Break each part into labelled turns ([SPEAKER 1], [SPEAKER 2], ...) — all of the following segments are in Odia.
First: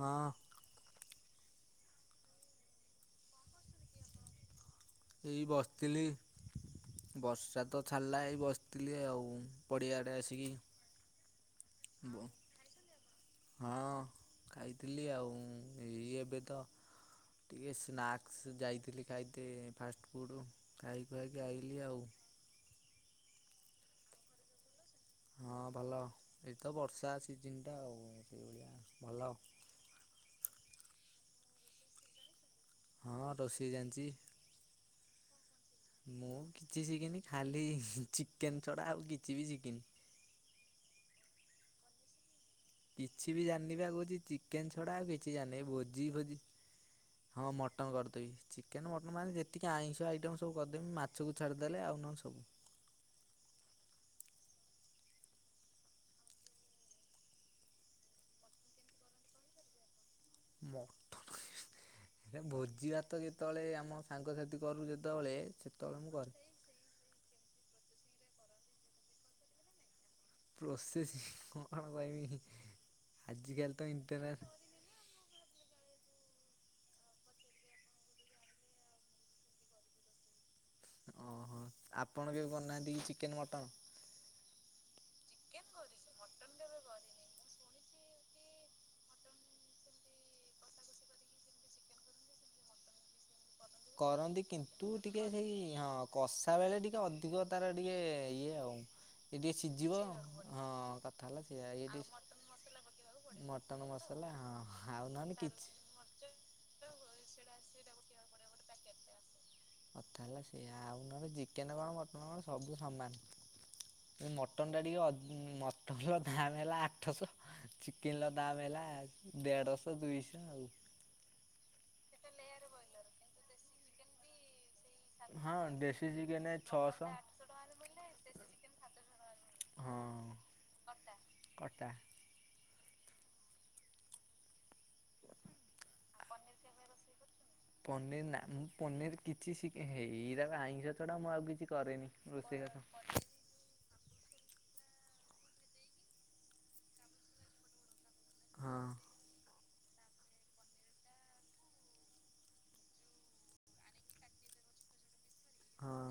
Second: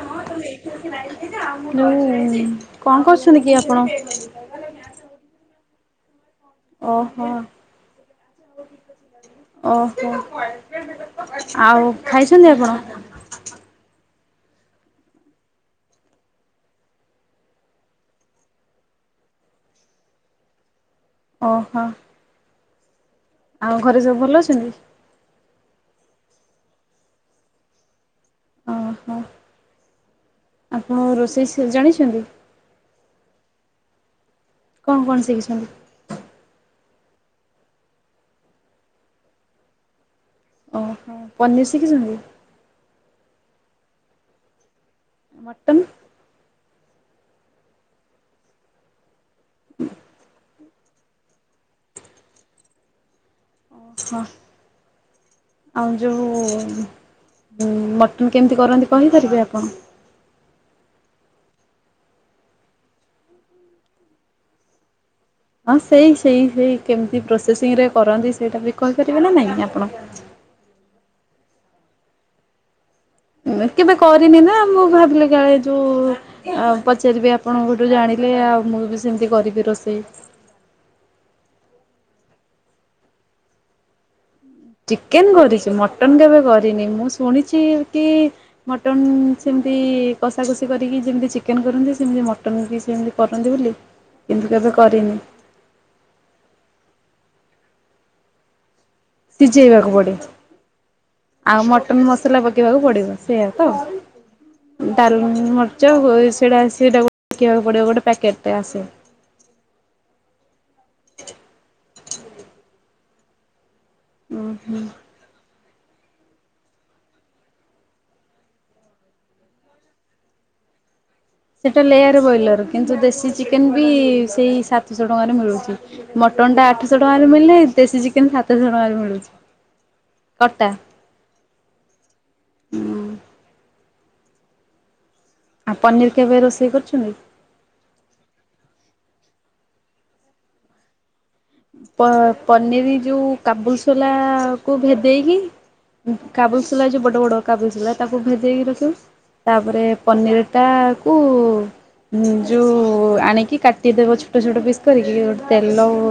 [SPEAKER 1] ହଁ।
[SPEAKER 2] ଯଉ କଣ କରୁଛନ୍ତି କି ଆପଣ?
[SPEAKER 1] ଏଇ ବସିଥିଲି।
[SPEAKER 2] ଓହୋ
[SPEAKER 1] ବର୍ଷା ତ ଛାଡିଲା ଏଇ ବସିଥିଲି ଆଉ ପଡିଆ
[SPEAKER 2] ଓହୋ।
[SPEAKER 1] ଆଡେ ଆସିକି
[SPEAKER 2] ଆଉ
[SPEAKER 1] ବ
[SPEAKER 2] ଖାଇଛନ୍ତି ଆପଣ?
[SPEAKER 1] ହଁ ଖାଇଥିଲି ଆଉ ଏଇ ଏବେ ତ ଟିକେ ସ୍ନାକ୍ସ ଯାଇଥିଲି ଖାଇତ ଫାଷ୍ଟ ଫୁଡ। ଖାଇ ଖାଇକି
[SPEAKER 2] ଓହୋ
[SPEAKER 1] ଆଇଲି ଆଉ
[SPEAKER 2] ଆଉ ଘରେ ସବୁ ଭଲ ଅଛନ୍ତି।
[SPEAKER 1] ହଁ ଭଲ ଏ ତ ବର୍ଷା ସିଜନଟା ଆଉ
[SPEAKER 2] ଓହୋ
[SPEAKER 1] ଭଲ।
[SPEAKER 2] ଆପଣ ରୋଷେଇ ସ ଜାଣିଛନ୍ତି?
[SPEAKER 1] ହଁ ରୋଷେଇ ଜାଣିଛି।
[SPEAKER 2] କଣ କଣ ଶିଖିଛନ୍ତି?
[SPEAKER 1] ମୁଁ କିଛି ଶିଖିନି ଖାଲି ଚିକେନ ଛଡ଼ା ଆଉ କିଛି ବି ଶିଖିନି?
[SPEAKER 2] ଓହୋ ପନିର୍ ଶିଖିଛନ୍ତି?
[SPEAKER 1] କିଛି ବି ଜାଣିନିବା କହୁଛି ଚିକେନ ଛଡା ଆଉ କିଛି ଜାଣିନି ଏଇ
[SPEAKER 2] ମଟନ୍
[SPEAKER 1] ଭୋଜି ଭୋଜି ହଁ ମଟନ୍ କରିଦେବି ଚିକେନ ମଟନ୍ ମାନେ ଯେତିକି ଆଇଁଷ ଆଇଟମ୍ ସବୁ କରିଦେବି ମାଛକୁ ଛାଡ଼ିଦେଲେ ଆଉ ନହେଲେ ସବୁ।
[SPEAKER 2] ହଁ। ଆଉ ଯୋଉ ମଟନ୍ କେମିତି କରନ୍ତି କହିପାରିବେ ଆପଣ?
[SPEAKER 1] ମଟନ୍‌ ହେ ଭୋଜି ଭାତ ଯେତେବେଳେ ଆମ ସାଙ୍ଗସାଥି କରୁ ଯେତେବେଳେ
[SPEAKER 2] ହଁ
[SPEAKER 1] ସେତେବେଳେ
[SPEAKER 2] ସେଇ
[SPEAKER 1] ମୁଁ କରେ
[SPEAKER 2] ସେଇ ସେଇ କେମିତି ପ୍ରୋସେସିଂରେ କରନ୍ତି ସେଇଟା ବି କହିପାରିବେ ନା ନାଇଁ ଆପଣ?
[SPEAKER 1] ପ୍ରୋସେସ କଣ ଆଉ କହିବି ଆଜିକାଲି ତ
[SPEAKER 2] କେବେ କରିନି
[SPEAKER 1] ଇଣ୍ଟରନେଟ
[SPEAKER 2] ନା ମୁଁ ଭାବିଲି କାଳେ ଯୋଉ ଆଉ ପଚାରିବି ଆପଣଙ୍କଠୁ ଜାଣିଲେ ଆଉ ମୁଁ ବି ସେମତି କରିବି ରୋଷେଇ?
[SPEAKER 1] ଓହୋ ଆପଣ କେବେ ବନାନ୍ତି ଚିକେନ, ମଟନ।
[SPEAKER 2] ଚିକେନ କରିଛି ମଟନ କେବେ କରିନି ମୁଁ ଶୁଣିଛି କି? ମଟନ୍ ସେମିତି କଷା କଷି କରିକି ଯେମିତି ଚିକେନ କରନ୍ତି ସେମିତି ମଟନ୍ ବି ସେମିତି। କରନ୍ତି ବୋଲି।
[SPEAKER 1] କରନ୍ତି
[SPEAKER 2] କେବେ
[SPEAKER 1] କିନ୍ତୁ
[SPEAKER 2] କରିନି
[SPEAKER 1] ଟିକେ ସେଇ ହଁ। କଷା ବେଳେ ଟିକେ ଅଧିକ ତାର ଟିକେ ଇଏ ଆଉ ଇଏ ଟିକେ
[SPEAKER 2] ସିଝେଇବାକୁ
[SPEAKER 1] ସିଝିବ
[SPEAKER 2] ପଡ଼େ।
[SPEAKER 1] ହଁ କଥା ହେଲା ସେୟା
[SPEAKER 2] ମଟନ
[SPEAKER 1] ଆଉ ମଟନ୍ ମସଲା
[SPEAKER 2] ପକେଇବାକୁ ପଡ଼ିବ ସେଇଆ ତ?
[SPEAKER 1] ପକେଇବାକୁ ପଡ଼ିବନି। ତାଲେ ଆଉ
[SPEAKER 2] ଡାଲ
[SPEAKER 1] ନହେଲେ କିଛି
[SPEAKER 2] [unintelligible] ଗୋଟେ ପ୍ୟାକେଟଟା ଆସେ।
[SPEAKER 1] କଥା ହେଲା ସେୟା ଆଉ ନହେଲେ ଚିକେନ କଣ ମଟନ କଣ ସବୁ ସମାନ। ମୁ
[SPEAKER 2] ଉଁ
[SPEAKER 1] ମଟନ୍ ଟା
[SPEAKER 2] ହୁଁ।
[SPEAKER 1] ଟିକେ ଅଧ୍ ମଟନର ଦାମ୍ ହେଲା ଆଠଶହ ଚିକେନର ଦାମ୍ ହେଲା। ଦେଢଶହ, ଦୁଇଶହ ଆଉ।
[SPEAKER 2] ସେଇଟା ଲେୟାର ବ୍ରଏଲର କିନ୍ତୁ ଦେଶୀ ଚିକେନ ବି ସେଇ ସାତ ଶଶହ ଟଙ୍କାରେ
[SPEAKER 1] ହଁ
[SPEAKER 2] ମିଳୁଛି
[SPEAKER 1] ଦେଶୀ ଚିକେନ
[SPEAKER 2] ମଟନ୍ ଟା ଆଠଶହ
[SPEAKER 1] ଛଅଶହ।
[SPEAKER 2] ଟଙ୍କାର ମିଳିଲେ ଦେଶୀ ଚିକେନ ସାତଶହ ଟଙ୍କାରେ ମିଳୁଛି। କଟା?
[SPEAKER 1] ଅଟା? ଅଟା?
[SPEAKER 2] ହୁଁ ଆଉ ପନିର କେବେ ରୋଷେଇ କରିଛନ୍ତି?
[SPEAKER 1] ପନିର ନା ମୁଁ ପନିର କିଛି ହେଇ ଆଇଁଷ ଛଡା ମୁଁ ଆଉ କିଛି
[SPEAKER 2] ପ
[SPEAKER 1] କରେନି। ରୋଷେଇ ବାସ।
[SPEAKER 2] ପନିର ଯୋଉ କାବୁଲସୋଲାକୁ ଭେଦେଇକି କାବୁଲସୋଲା ଯୋଉ ବଡ଼ ବଡ଼ କାବୁଲସୋଲାଟାକୁ ଭେଦେଇକି ରହିବ
[SPEAKER 1] ହଁ
[SPEAKER 2] ତାପରେ ପନିରଟାକୁ ଯୋଉ ଆଣିକି କାଟିଦେବ ଛୋଟ ଛୋଟ ପିସ୍ କରିକି ଗୋଟେ ତେଲ
[SPEAKER 1] ହଁ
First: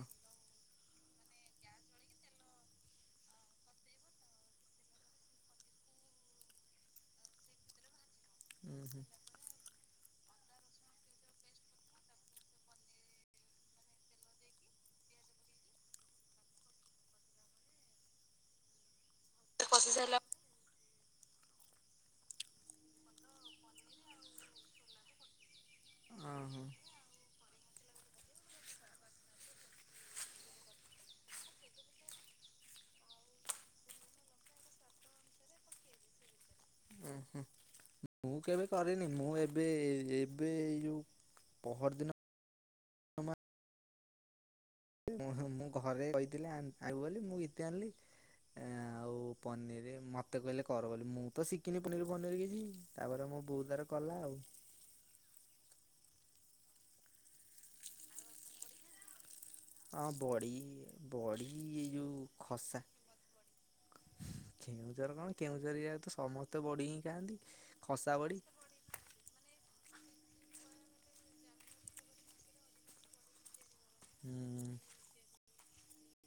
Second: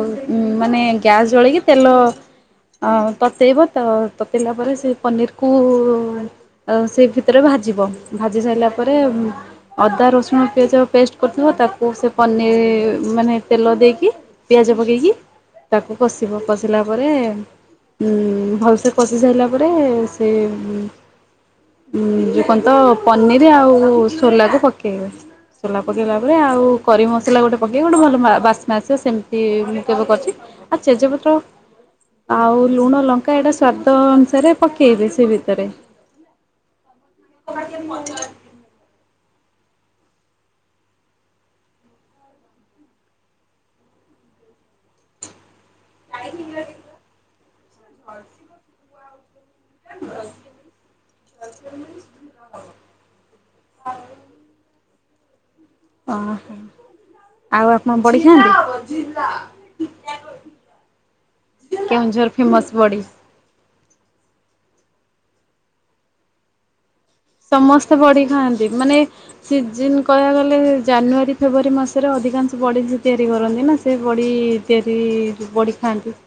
[SPEAKER 2] ମାନେ ଗ୍ୟାସ୍ ଜଳେଇକି ତେଲ ଆଉ ତତେଇବ ତ ତତେଇଲା ପରେ ସେଇ ପନିରକୁ ଉଁ ଆଉ ସେଇ ଭିତେରେ ଭାଜିବ ଭାଜି ସାଇଲା ପରେ ଉଁ ଅଦା ରସୁଣ ପିଆଜ ପେଷ୍ଟ କରିଥିବ ତାକୁ ସେ ପନି ମାନେ ତେଲ ଦେଇକି ପିଆଜ ପକେଇକି ତାକୁ କସିବ କସିଲା ପରେ ଉଁ ଭଲ ସେ କସି ସାଇଲା ପରେ ସେ ଉଁ ଉଁ କଁ ତ ପନିରି ଆଉ ସୋଲାକୁ ପକେଇବେ। ମସଲା ପକେଇଲା ପରେ
[SPEAKER 1] ଅଁ ହଁ
[SPEAKER 2] ଆଉ କରି ମସଲା ଗୋଟେ ପକେଇ ଗୋଟେ ଭଲ ବା ବାସ୍ନା ଆସିବ ସେମତି ହୁଁ କେବେ କରଛି ଆ ଚେଜପତ୍ର ଆଉ ଲୁଣ ଲଙ୍କା ଏଇଟା ସ୍ଵାଦ ଅନୁସାରେ ପକେଇବେ ସେଇ ଭିତରେ।
[SPEAKER 1] ଉଁ ହୁଁ। ମୁଁ କେବେ କରେନି ମୁଁ ଏବେ ଏବେ ଏଇ ଯୋଉ ପହରଦିନ ଉଁ ହୁଁ ମୁଁ ଘରେ କହିଥିଲି ଆଗ୍ ଆଗ ଯେ ମୁଁ ଗୀତା ଆଣିଲି ଆଁ ଆଉ ପନିରି ମତେ କହିଲେ କର ବୋଲି ମୁଁ ତ ଶିକିନି ପନିଅରୀ ଫନିଅରୀ କିଛି। ତାପରେ ମୋ ବୋଉ ତାର କଲା ଆଉ।
[SPEAKER 2] ଓହୋ ଆଉ ଆପଣ ବଡି ଖାଆନ୍ତି।
[SPEAKER 1] ହଁ ବଡି ବଡି ଏଇ ଯୋଉ
[SPEAKER 2] କେଉଁଝର ଫେମସ୍
[SPEAKER 1] ଖସା
[SPEAKER 2] ବଡି
[SPEAKER 1] କେଉଁଁଝର କଣ କେଉଁଝରିଆ ତ ସମସ୍ତେ ବଡି ହିଁ ଖାଆନ୍ତି।
[SPEAKER 2] ସମସ୍ତେ
[SPEAKER 1] ଖସା
[SPEAKER 2] ବଡି
[SPEAKER 1] ବଡ଼ି
[SPEAKER 2] ଖାଆନ୍ତି ମାନେ ସିଜିନି କହିବାକୁ ଗଲେ ଜାନୁଆରୀ ଫେବୁଆରୀ ମାସେରେ ଅଧିକାଂଶ ବଡି ହିଁ ତିଆରି କରନ୍ତି ନା। ତେ ବଡି
[SPEAKER 1] ଉଁ,
[SPEAKER 2] ତିଆରି ବଡି ଖାଆନ୍ତି।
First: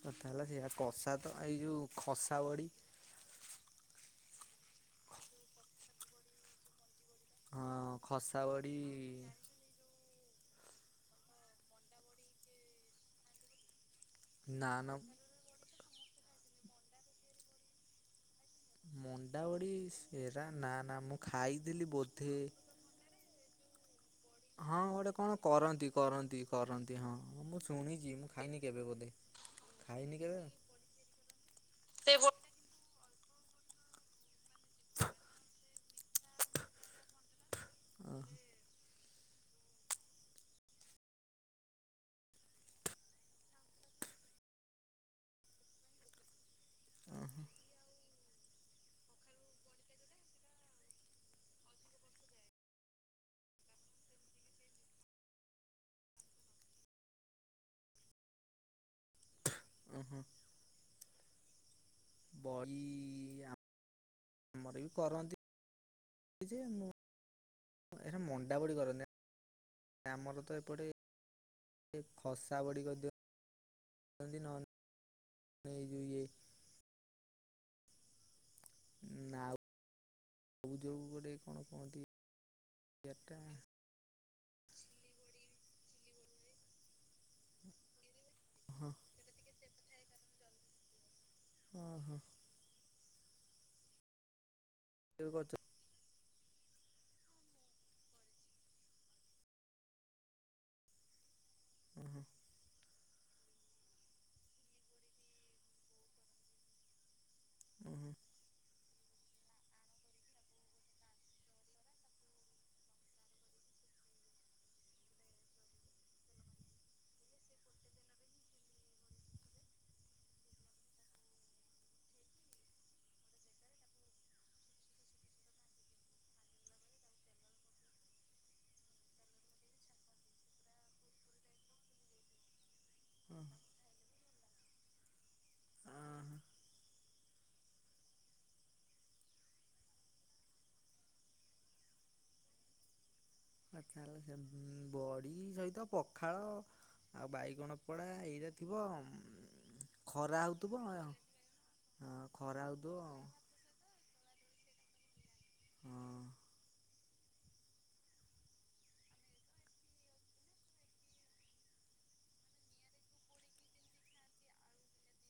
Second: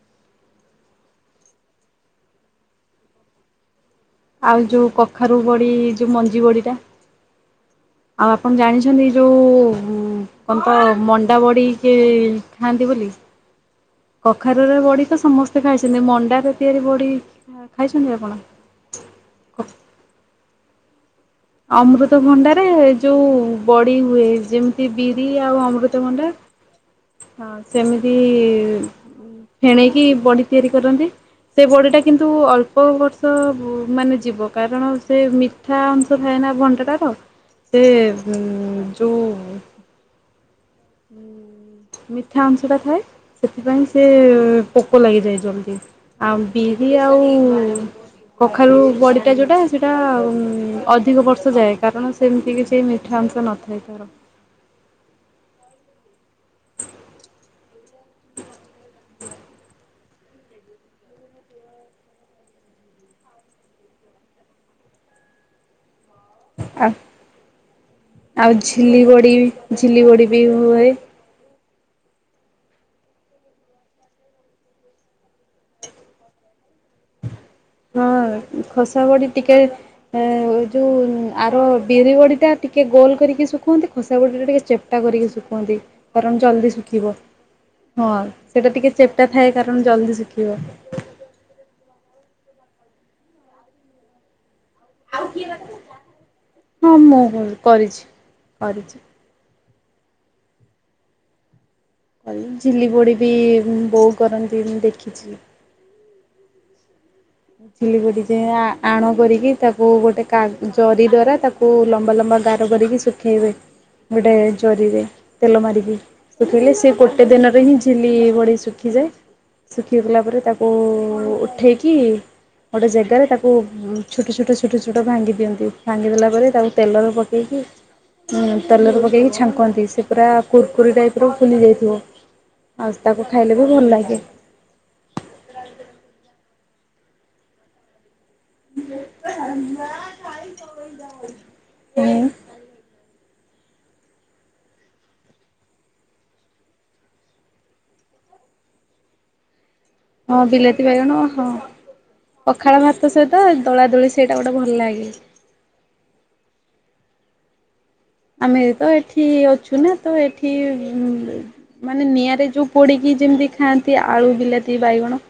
[SPEAKER 1] କଥା ହେଲେ ସେଇଆ କଷା ତ ଏଇ ଯୋଉ ଖସା ବଡି
[SPEAKER 2] ଆଉ ଯୋଉ କଖାରୁ ବଡି ଯୋଉ ମଞ୍ଜି ବଡିଟା
[SPEAKER 1] ହଁ।
[SPEAKER 2] ଆଉ
[SPEAKER 1] ଖସା
[SPEAKER 2] ଆପଣ
[SPEAKER 1] ବଡ଼ି
[SPEAKER 2] ଜାଣିଛନ୍ତି ଏଇ ଯୋଉ ଉଁ କଣ ତ ମଣ୍ଡା ବଡିକି ଖାଆନ୍ତି ବୋଲି। କଖାରୁରେ
[SPEAKER 1] ନାନ
[SPEAKER 2] ବଡି ତ ସମସ୍ତେ ଖାଇଛନ୍ତି ମଣ୍ଡାରେ ତିଆରି ବଡି ଖା ଖାଇଛନ୍ତି ଆପଣ?
[SPEAKER 1] ମଣ୍ଡା ବଡି ସେରା ନାଁ ନାଁ ମୁ
[SPEAKER 2] ଅମୃତଭଣ୍ଡାରେ ଯୋଉ ବଡି ହୁଏ।
[SPEAKER 1] ହଁ
[SPEAKER 2] ଯେମତି
[SPEAKER 1] ଗୋଟେ
[SPEAKER 2] ବିରି
[SPEAKER 1] କଣ
[SPEAKER 2] ଆଉ
[SPEAKER 1] କରନ୍ତି
[SPEAKER 2] ଅମୃତଭଣ୍ଡା
[SPEAKER 1] କରନ୍ତି କରନ୍ତି
[SPEAKER 2] ହଁ
[SPEAKER 1] ମୁଁ
[SPEAKER 2] ସେମିତି
[SPEAKER 1] ଶୁଣିଛି ମୁଁ ଖାଇନି କେବେ ବୋଧେ
[SPEAKER 2] ଉଁ ଫେଣେଇକି
[SPEAKER 1] ଖାଇନି କେବେ
[SPEAKER 2] ବଢି ତିଆରି କରନ୍ତି ସେ ବଢିଟା କିନ୍ତୁ ଅଲ୍ ପ ବର୍ଷ ଉଁ ମାନେ ଯିବ କାରଣ ସେ ମିଠା ଅଂଶ ଥାଏ ନା ଭଣ୍ଡାଟାର। ସେ
[SPEAKER 1] ଓହୋ
[SPEAKER 2] ଉଁ ଯୋଉ ଉଁ ମିଠା ଅଂଶଟା ଥାଏ ସେଥିପାଇଁ ସେ ଉଁ ପୋକ ଲାଗିଯାଏ ଜଲଦି। ଆଉ ବିରି ଆଉ କଖାରୁ ବଡିଟା ଯେଉଟା ସେଇଟା ଉଁ ଅଧିକ ବର୍ଷ ଯାଏ କାରଣ ସେମତି କିଛି ମିଠା ଅଂଶ ନ ଥାଏ ତାର।
[SPEAKER 1] ଓ ହୋ। ବଇ ଆ ଆମର ବି କରନ୍ତି ଯେ
[SPEAKER 2] ଆ
[SPEAKER 1] ମୁଁ ଏ ହେ
[SPEAKER 2] ଆଉ
[SPEAKER 1] ମଣ୍ଡା ବଢି
[SPEAKER 2] ଝିଲି
[SPEAKER 1] କରନ୍ତି
[SPEAKER 2] ବଡ଼ି ଝିଲି
[SPEAKER 1] ନା
[SPEAKER 2] ବଡ଼ି ବି
[SPEAKER 1] ଆମର ତ
[SPEAKER 2] ହୁଏ।
[SPEAKER 1] ଏପଟେ ଏ ଖସା ବଢି କରିଦିଅ ଅନ୍ତି ନହନ୍ ଏଇ ଯୋଉ ଇଏ
[SPEAKER 2] ହଁ ଖସା ବଢି
[SPEAKER 1] ନାଉ
[SPEAKER 2] ଟିକେ ଆ ଓ ଯୋଉ ଉଁ
[SPEAKER 1] ଗୋଟେ
[SPEAKER 2] ଆର
[SPEAKER 1] କଣ କୁହନ୍ତି
[SPEAKER 2] ବିରି ବଢିଟା ଟିକେ ଗୋଲ
[SPEAKER 1] ଇଏଟା
[SPEAKER 2] କରିକି ଶୁଖୁଅନ୍ତି। ଖସା ବଡ଼ିଟା ଟିକେ ଚେପ୍ଟା କରିକି ଶୁଖନ୍ତି କାରଣ ଜଲ୍ଦି ଶୁଖିବ। ହଁ ସେଇଟା
[SPEAKER 1] ହଁ
[SPEAKER 2] ଟିକେ ଚେପଟା ଥାଏ କାରଣ ଜଲଦି ଶୁଖିବ।
[SPEAKER 1] ଅ ହଁ। କେବେ କରିଛ
[SPEAKER 2] ହଁ ମୁଁ କରିଚି କରିଚି।
[SPEAKER 1] ହଁ।
[SPEAKER 2] ଝିଲିବଡ଼ି ବି ବୋଉ କରନ୍ତି ମୁଁ ଦେଖିଚି। ଝିଲି
[SPEAKER 1] ଓହୋ
[SPEAKER 2] ବଡ଼ି ଯେ ଆ ଆଣ କରିକି ତାକୁ ଗୋଟେ କା ଜରି ଦ୍ଵାରା ତାକୁ ଲମ୍ବା ଲମ୍ବା ଗାର କରିକି ଶୁଖେଇବେ। ଗୋଟେ ଜରି ରେ ତେଲ ମାରିକି। ଶୁଖିଲେ ସେ ଗୋଟେ ଦିନରେ ହିଁ ଝିଲି ବଡି ଶୁଖିଯାଏ। ଶୁଖିଗଲା ପରେ ତାକୁ ଉଠେଇକି ଗୋଟେ ଜେଗାରେ ତାକୁ ଛୋଟ ଛୋଟ ଛୋଟ ଛୋଟ ଭାଙ୍ଗି ଦିଅନ୍ତି। ଭାଙ୍ଗିଦେଲା ପରେ ତାକୁ ତେଲରେ ପକେଇକି ତେଲରେ ପକେଇକି ଛାଙ୍କନ୍ତି, ସେ ପୁରା କୁୁରକୁରି ଟାଇପ ର ଫୁଲି ଯାଇଥିବ। ଆଉ ତାକୁ ଖାଇଲେ ବି ଭଲ ଲାଗେ।
[SPEAKER 1] ଆଁ ହ।
[SPEAKER 2] [inaudible]
[SPEAKER 1] କଥା ହେଲା ସେ ଉମ ବଡି ସହିତ ପଖାଳ ଆଉ ବାଇଗଣ ପୋଡା ଏଇରା ଥିବ ଉମ
[SPEAKER 2] ହଁ ବିଲାତି ବାଇଗଣ ହଁ
[SPEAKER 1] ଖରା
[SPEAKER 2] ପଖାଳ
[SPEAKER 1] ହେଉଥିବ
[SPEAKER 2] ଭାତ
[SPEAKER 1] ହଁ
[SPEAKER 2] ସହିତ ଦଳା ଦୋଳି ସେଇଟା ଗୋଟେ ଭଲ ଲାଗେ।
[SPEAKER 1] ହଁ।
[SPEAKER 2] ଆମେ ତ ଏଠି ଅଛୁ ନା ତ ଏଠି ମାନେ ନିଆଁରେ ଯୋଉ ପୋଡିକି ଯେମିତି ଖାଆନ୍ତି ଆଳୁ ବିଲାତି ବାଇଗଣ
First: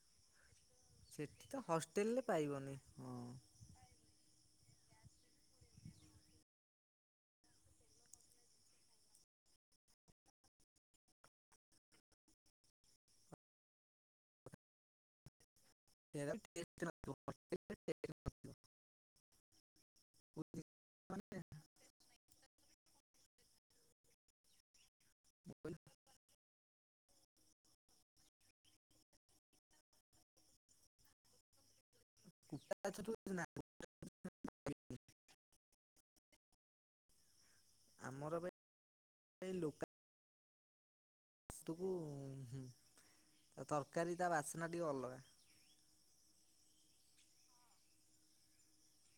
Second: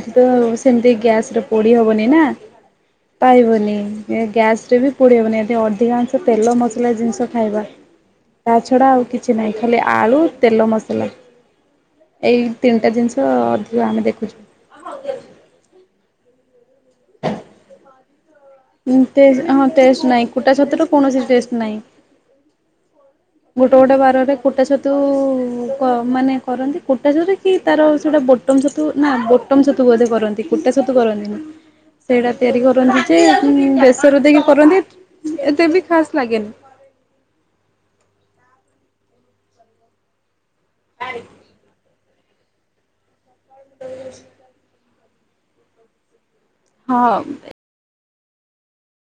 [SPEAKER 2] ଏଠି ତ ସେମିତି ଗ୍ୟାସ ରେ
[SPEAKER 1] ସେଠି ତ
[SPEAKER 2] ପୋଡି ହବନି ନା
[SPEAKER 1] ହଷ୍ଟେଲରେ ପାଇବନି ହଁ
[SPEAKER 2] ପାଇବନି। ଏ ଗ୍ୟାସ ରେ ବି ପୋଡି ହବନି ଏଦି ଅଧିକାଂଶ ତେଲ ମସଲା ଜିନିଷ ଖାଇବା ତା ଛଡା ଆଉ କିଛି ନାହିଁ ଖାଲି ଆଳୁ ତେଲ ମସଲା। ଏଇ ତିନିଟା ଜିନିଷ ଅଧିକ ଆମେ ଦେଖୁଚୁ।
[SPEAKER 1] [unintelligible]
[SPEAKER 2] ହଁ ଟେଷ୍ଟ୍ ନାଇଁ କୁଟା ଛତୁ ରୁ କୌଣସି ଟେଷ୍ଟ ନାହିଁ। ଗୋଟେ ଗୋଟେ ବାରରେ କୁଟା ଛତୁ କ ମାନେ କରନ୍ତି କୁଟା ଛତୁ କି ତାର ସେଇଟା ବୋଟମ୍ ଛତୁ ନା ବୋଟମ ଛତୁ ବୋଧେ କରନ୍ତି କୁଟା ଛତୁ କରନ୍ତି।। [inaudible] ସେଇଟା ତିଆରି କରନ୍ତି ଯେ, ବେଶର ଦେଇକି କରନ୍ତି ଏତେ ବି ଖାସ୍ ଲାଗେନି।
[SPEAKER 1] ଆମର ଏବେ ଏଇ ଲୋକ
[SPEAKER 2] [inaudible]
[SPEAKER 1] ଛତୁ କୁ ତରକାରୀ ତା ବାସ୍ନା ଟିକେ ଅଲଗା।
[SPEAKER 2] ହଁ।